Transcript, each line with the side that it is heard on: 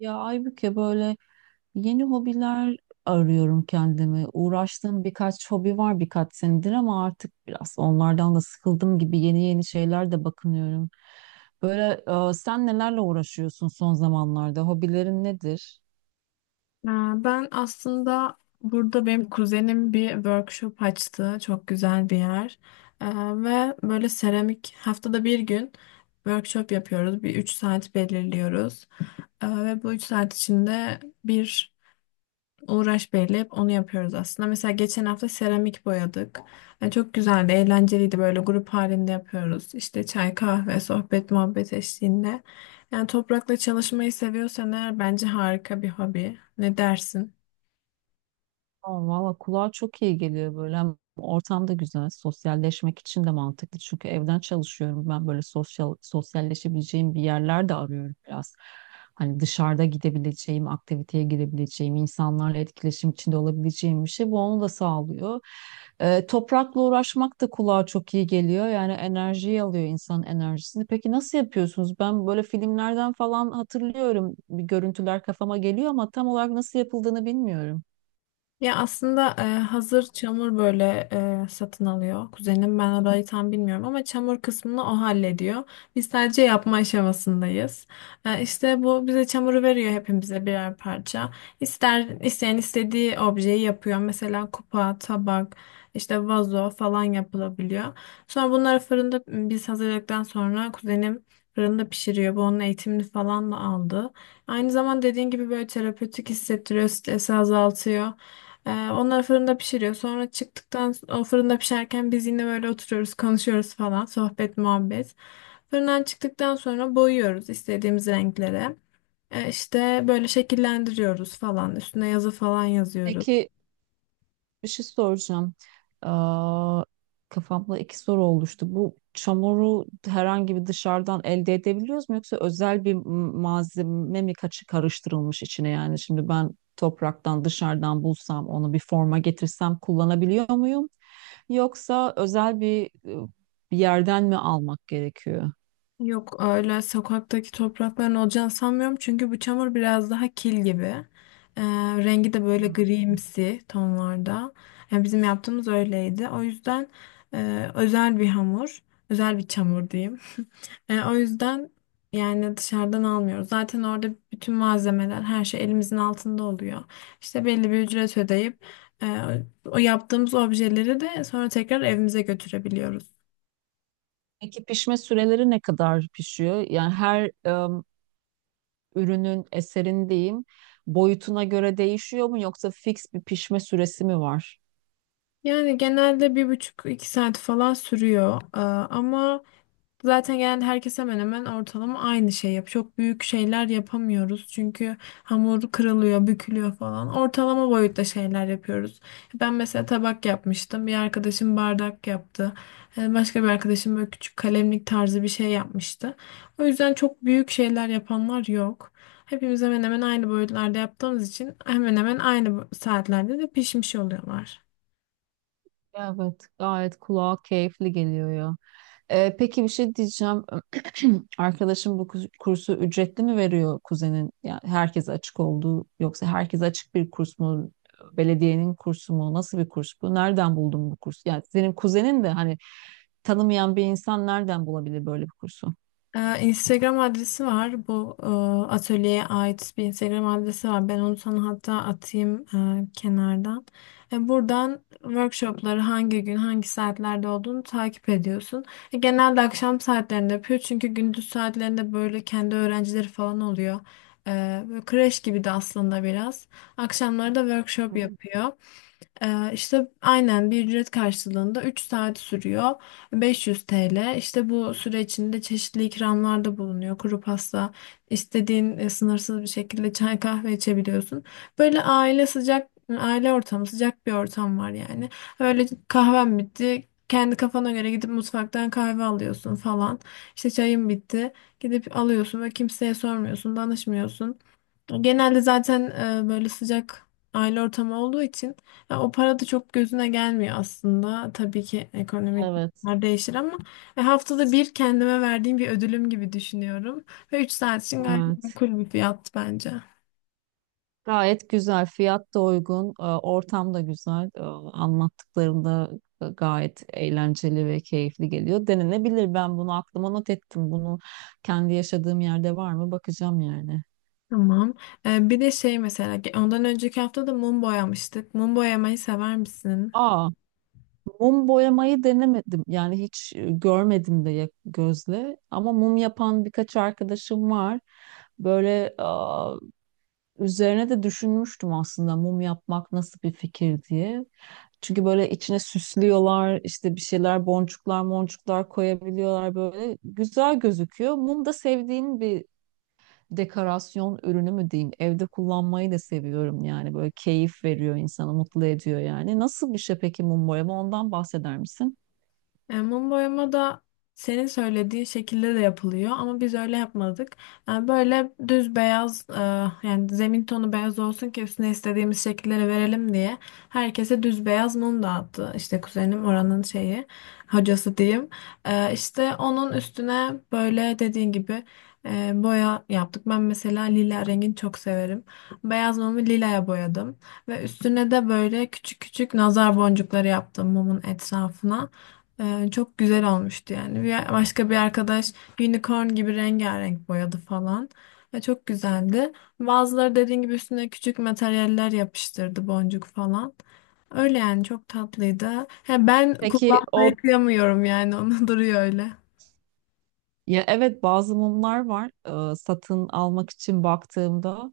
right: Ya Aybüke böyle yeni hobiler arıyorum kendime. Uğraştığım birkaç hobi var birkaç senedir ama artık biraz onlardan da sıkıldım gibi yeni yeni şeyler de bakınıyorum. Böyle sen nelerle uğraşıyorsun son zamanlarda? Hobilerin nedir?
left: Ee, Ben aslında burada benim kuzenim bir workshop açtı. Çok güzel bir yer. Ee, Ve böyle seramik haftada bir gün workshop yapıyoruz. Bir 3 saat belirliyoruz. Ve bu 3 saat içinde bir uğraş belirleyip onu yapıyoruz aslında. Mesela geçen hafta seramik boyadık. Yani çok güzeldi, eğlenceliydi. Böyle grup halinde yapıyoruz. İşte çay, kahve, sohbet, muhabbet eşliğinde. Yani toprakla çalışmayı seviyorsan eğer bence harika bir hobi. Ne dersin?
right: Valla kulağa çok iyi geliyor böyle. Hem ortam da güzel. Sosyalleşmek için de mantıklı. Çünkü evden çalışıyorum. Ben böyle sosyalleşebileceğim bir yerler de arıyorum biraz. Hani dışarıda gidebileceğim, aktiviteye girebileceğim, insanlarla etkileşim içinde olabileceğim bir şey. Bu onu da sağlıyor. Toprakla uğraşmak da kulağa çok iyi geliyor. Yani enerjiyi alıyor insanın enerjisini. Peki nasıl yapıyorsunuz? Ben böyle filmlerden falan hatırlıyorum. Bir görüntüler kafama geliyor ama tam olarak nasıl yapıldığını bilmiyorum.
left: Ya aslında hazır çamur böyle satın alıyor kuzenim. Ben orayı tam bilmiyorum ama çamur kısmını o hallediyor. Biz sadece yapma aşamasındayız. İşte bu bize çamuru veriyor hepimize birer parça. İster isteyen istediği objeyi yapıyor. Mesela kupa, tabak, işte vazo falan yapılabiliyor. Sonra bunları biz hazırladıktan sonra kuzenim fırında pişiriyor. Bu onun eğitimini falan da aldı. Aynı zaman dediğin gibi böyle terapötik hissettiriyor, stresi azaltıyor. Onlar fırında pişiriyor. Sonra çıktıktan o fırında pişerken biz yine böyle oturuyoruz, konuşuyoruz falan. Sohbet, muhabbet. Fırından çıktıktan sonra boyuyoruz istediğimiz renklere. İşte böyle şekillendiriyoruz falan. Üstüne yazı falan yazıyoruz.
right: Peki, bir şey soracağım. Aa, Kafamda iki soru oluştu. Bu çamuru herhangi bir dışarıdan elde edebiliyoruz mu yoksa özel bir malzeme mi kaçı karıştırılmış içine, yani şimdi ben topraktan dışarıdan bulsam onu bir forma getirsem kullanabiliyor muyum? Yoksa özel bir, bir yerden mi almak gerekiyor?
left: Yok öyle sokaktaki toprakların olacağını sanmıyorum. Çünkü bu çamur biraz daha kil gibi. Ee, Rengi de böyle
right: Hmm.
left: grimsi tonlarda. Yani bizim yaptığımız öyleydi. O yüzden özel bir hamur, özel bir çamur diyeyim. O yüzden yani dışarıdan almıyoruz. Zaten orada bütün malzemeler, her şey elimizin altında oluyor. İşte belli bir ücret ödeyip e, o yaptığımız objeleri de sonra tekrar evimize götürebiliyoruz.
right: Peki pişme süreleri ne kadar pişiyor? Yani her ürünün, eserin diyeyim, boyutuna göre değişiyor mu yoksa fix bir pişme süresi mi var?
left: Yani genelde bir buçuk iki saat falan sürüyor. Ama zaten genelde herkes hemen hemen ortalama aynı şey yap. Çok büyük şeyler yapamıyoruz. Çünkü hamur kırılıyor, bükülüyor falan. Ortalama boyutta şeyler yapıyoruz. Ben mesela tabak yapmıştım. Bir arkadaşım bardak yaptı. Başka bir arkadaşım böyle küçük kalemlik tarzı bir şey yapmıştı. O yüzden çok büyük şeyler yapanlar yok. Hepimiz hemen hemen aynı boyutlarda yaptığımız için hemen hemen aynı saatlerde de pişmiş oluyorlar.
right: Evet, gayet kulağa keyifli geliyor ya. Peki bir şey diyeceğim. Arkadaşım bu kursu ücretli mi veriyor kuzenin? Yani herkese açık olduğu yoksa herkese açık bir kurs mu? Belediyenin kursu mu? Nasıl bir kurs bu? Nereden buldun bu kursu? Yani senin kuzenin de hani tanımayan bir insan nereden bulabilir böyle bir kursu?
left: Instagram adresi var. Bu atölyeye ait bir Instagram adresi var. Ben onu sana hatta atayım kenardan. Buradan workshopları hangi gün, hangi saatlerde olduğunu takip ediyorsun. Genelde akşam saatlerinde yapıyor. Çünkü gündüz saatlerinde böyle kendi öğrencileri falan oluyor. Böyle kreş gibi de aslında biraz. Akşamları da workshop
right: Hı hı.
left: yapıyor. İşte aynen bir ücret karşılığında 3 saat sürüyor. 500 TL. İşte bu süre içinde çeşitli ikramlarda bulunuyor. Kuru pasta, istediğin sınırsız bir şekilde çay kahve içebiliyorsun. Böyle aile sıcak, aile ortamı sıcak bir ortam var yani. Öyle kahven bitti. Kendi kafana göre gidip mutfaktan kahve alıyorsun falan. İşte çayın bitti. Gidip alıyorsun ve kimseye sormuyorsun, danışmıyorsun. Genelde zaten böyle sıcak aile ortamı olduğu için ya o para da çok gözüne gelmiyor aslında. Tabii ki ekonomik
right: Evet.
left: bunlar değişir ama haftada bir kendime verdiğim bir ödülüm gibi düşünüyorum. Ve 3 saat için gayet
right: Evet.
left: makul bir fiyat bence.
right: Gayet güzel, fiyat da uygun, ortam da güzel. Anlattıklarında gayet eğlenceli ve keyifli geliyor. Denenebilir. Ben bunu aklıma not ettim. Bunu kendi yaşadığım yerde var mı bakacağım yani.
left: Tamam. Bir de şey mesela ondan önceki hafta da mum boyamıştık. Mum boyamayı sever misin?
right: Aa, Mum boyamayı denemedim. Yani hiç görmedim de gözle. Ama mum yapan birkaç arkadaşım var. Böyle üzerine de düşünmüştüm aslında mum yapmak nasıl bir fikir diye. Çünkü böyle içine süslüyorlar, işte bir şeyler, boncuklar, moncuklar koyabiliyorlar böyle. Güzel gözüküyor. Mum da sevdiğim bir dekorasyon ürünü mü diyeyim. Evde kullanmayı da seviyorum yani. Böyle keyif veriyor insanı, mutlu ediyor yani. Nasıl bir şey peki mum boyama? Ondan bahseder misin?
left: Mum boyama da senin söylediğin şekilde de yapılıyor ama biz öyle yapmadık. Böyle düz beyaz yani zemin tonu beyaz olsun ki üstüne istediğimiz şekilleri verelim diye herkese düz beyaz mum dağıttı. İşte kuzenim oranın şeyi hocası diyeyim. İşte onun üstüne böyle dediğin gibi boya yaptık. Ben mesela lila rengini çok severim. Beyaz mumu lilaya boyadım ve üstüne de böyle küçük küçük nazar boncukları yaptım mumun etrafına. Çok güzel olmuştu yani. Bir, başka bir arkadaş unicorn gibi rengarenk boyadı falan. Ve çok güzeldi. Bazıları dediğin gibi üstüne küçük materyaller yapıştırdı boncuk falan. Öyle yani çok tatlıydı. Ha, ben
right: Peki
left: kullanmaya
right: o,
left: kıyamıyorum yani onu. Duruyor öyle.
right: ya evet bazı mumlar var. Satın almak için baktığımda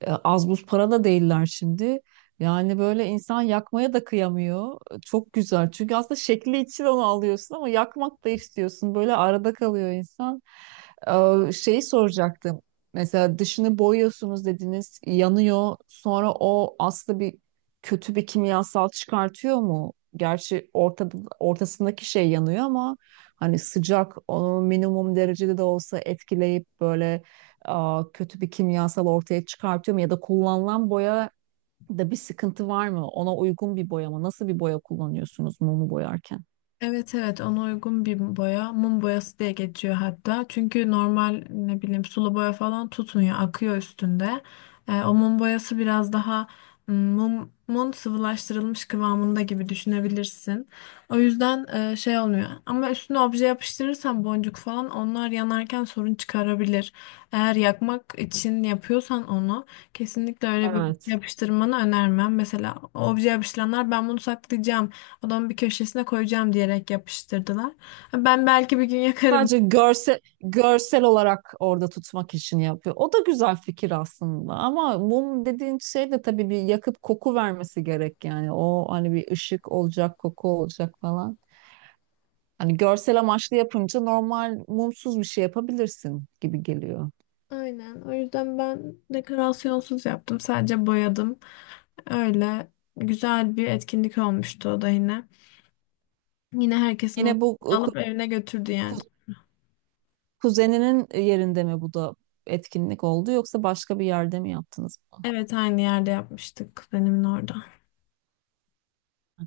right: az buz para da değiller şimdi. Yani böyle insan yakmaya da kıyamıyor. E, çok güzel. Çünkü aslında şekli için onu alıyorsun ama yakmak da istiyorsun. Böyle arada kalıyor insan. Şeyi soracaktım. Mesela dışını boyuyorsunuz dediniz, yanıyor. Sonra o aslında kötü bir kimyasal çıkartıyor mu? Gerçi ortasındaki şey yanıyor ama hani sıcak onu minimum derecede de olsa etkileyip böyle kötü bir kimyasal ortaya çıkartıyor mu? Ya da kullanılan boya da bir sıkıntı var mı? Ona uygun bir boya mı? Nasıl bir boya kullanıyorsunuz mumu boyarken?
left: Evet evet, ona uygun bir boya. Mum boyası diye geçiyor hatta. Çünkü normal ne bileyim sulu boya falan tutmuyor. Akıyor üstünde. O mum boyası biraz daha mumun sıvılaştırılmış kıvamında gibi düşünebilirsin. O yüzden şey olmuyor. Ama üstüne obje yapıştırırsan boncuk falan onlar yanarken sorun çıkarabilir. Eğer yakmak için yapıyorsan onu kesinlikle öyle bir
right: Evet.
left: yapıştırmanı önermem. Mesela obje yapıştıranlar ben bunu saklayacağım odamın bir köşesine koyacağım diyerek yapıştırdılar. Ben belki bir gün yakarım.
right: Sadece görsel olarak orada tutmak için yapıyor. O da güzel fikir aslında ama mum dediğin şey de tabii bir yakıp koku vermesi gerek yani. O hani bir ışık olacak, koku olacak falan. Hani görsel amaçlı yapınca normal mumsuz bir şey yapabilirsin gibi geliyor.
left: Aynen. O yüzden ben dekorasyonsuz yaptım. Sadece boyadım. Öyle güzel bir etkinlik olmuştu o da yine. Yine herkesin onu
right: Yine bu
left: alıp evine götürdü yani.
right: ku- kuzeninin yerinde mi bu da etkinlik oldu yoksa başka bir yerde mi yaptınız?
left: Evet aynı yerde yapmıştık benim orada.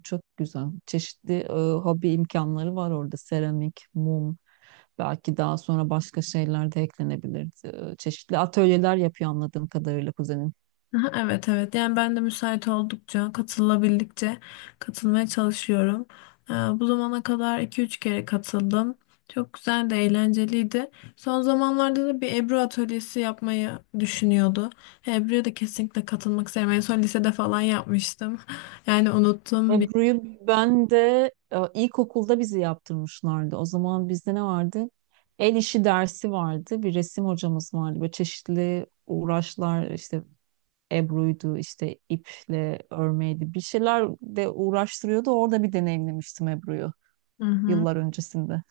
right: Çok güzel. Çeşitli hobi imkanları var orada. Seramik, mum. Belki daha sonra başka şeyler de eklenebilirdi. Çeşitli atölyeler yapıyor anladığım kadarıyla kuzenim.
left: Aha, evet evet, yani ben de müsait oldukça katılabildikçe katılmaya çalışıyorum. Bu zamana kadar iki üç kere katıldım. Çok güzel de eğlenceliydi. Son zamanlarda da bir Ebru atölyesi yapmayı düşünüyordu. Ebru'ya da kesinlikle katılmak isterim. En son lisede falan yapmıştım. Yani unuttum bir.
right: Ebru'yu ben de ilkokulda bizi yaptırmışlardı. O zaman bizde ne vardı? El işi dersi vardı. Bir resim hocamız vardı. Böyle çeşitli uğraşlar işte Ebru'ydu işte iple örmeydi. Bir şeyler de uğraştırıyordu. Orada bir deneyimlemiştim Ebru'yu,
left: Hı hı.
right: yıllar öncesinde.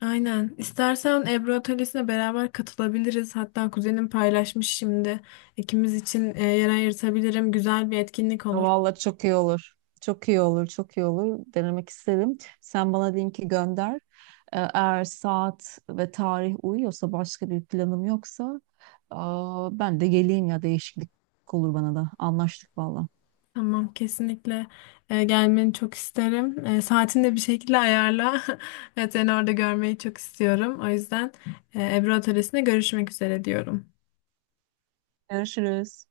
left: Aynen. İstersen Ebru atölyesine beraber katılabiliriz. Hatta kuzenim paylaşmış şimdi. İkimiz için yer ayırtabilirim. Güzel bir etkinlik olur.
right: Vallahi çok iyi olur. Çok iyi olur, çok iyi olur. Denemek isterim. Sen bana linki gönder. Eğer saat ve tarih uyuyorsa, başka bir planım yoksa, ben de geleyim, ya değişiklik olur bana da. Anlaştık valla.
left: Tamam, kesinlikle gelmeni çok isterim. Saatini de bir şekilde ayarla. Evet, seni orada görmeyi çok istiyorum. O yüzden Ebru Atölyesi'nde görüşmek üzere diyorum.
right: Görüşürüz.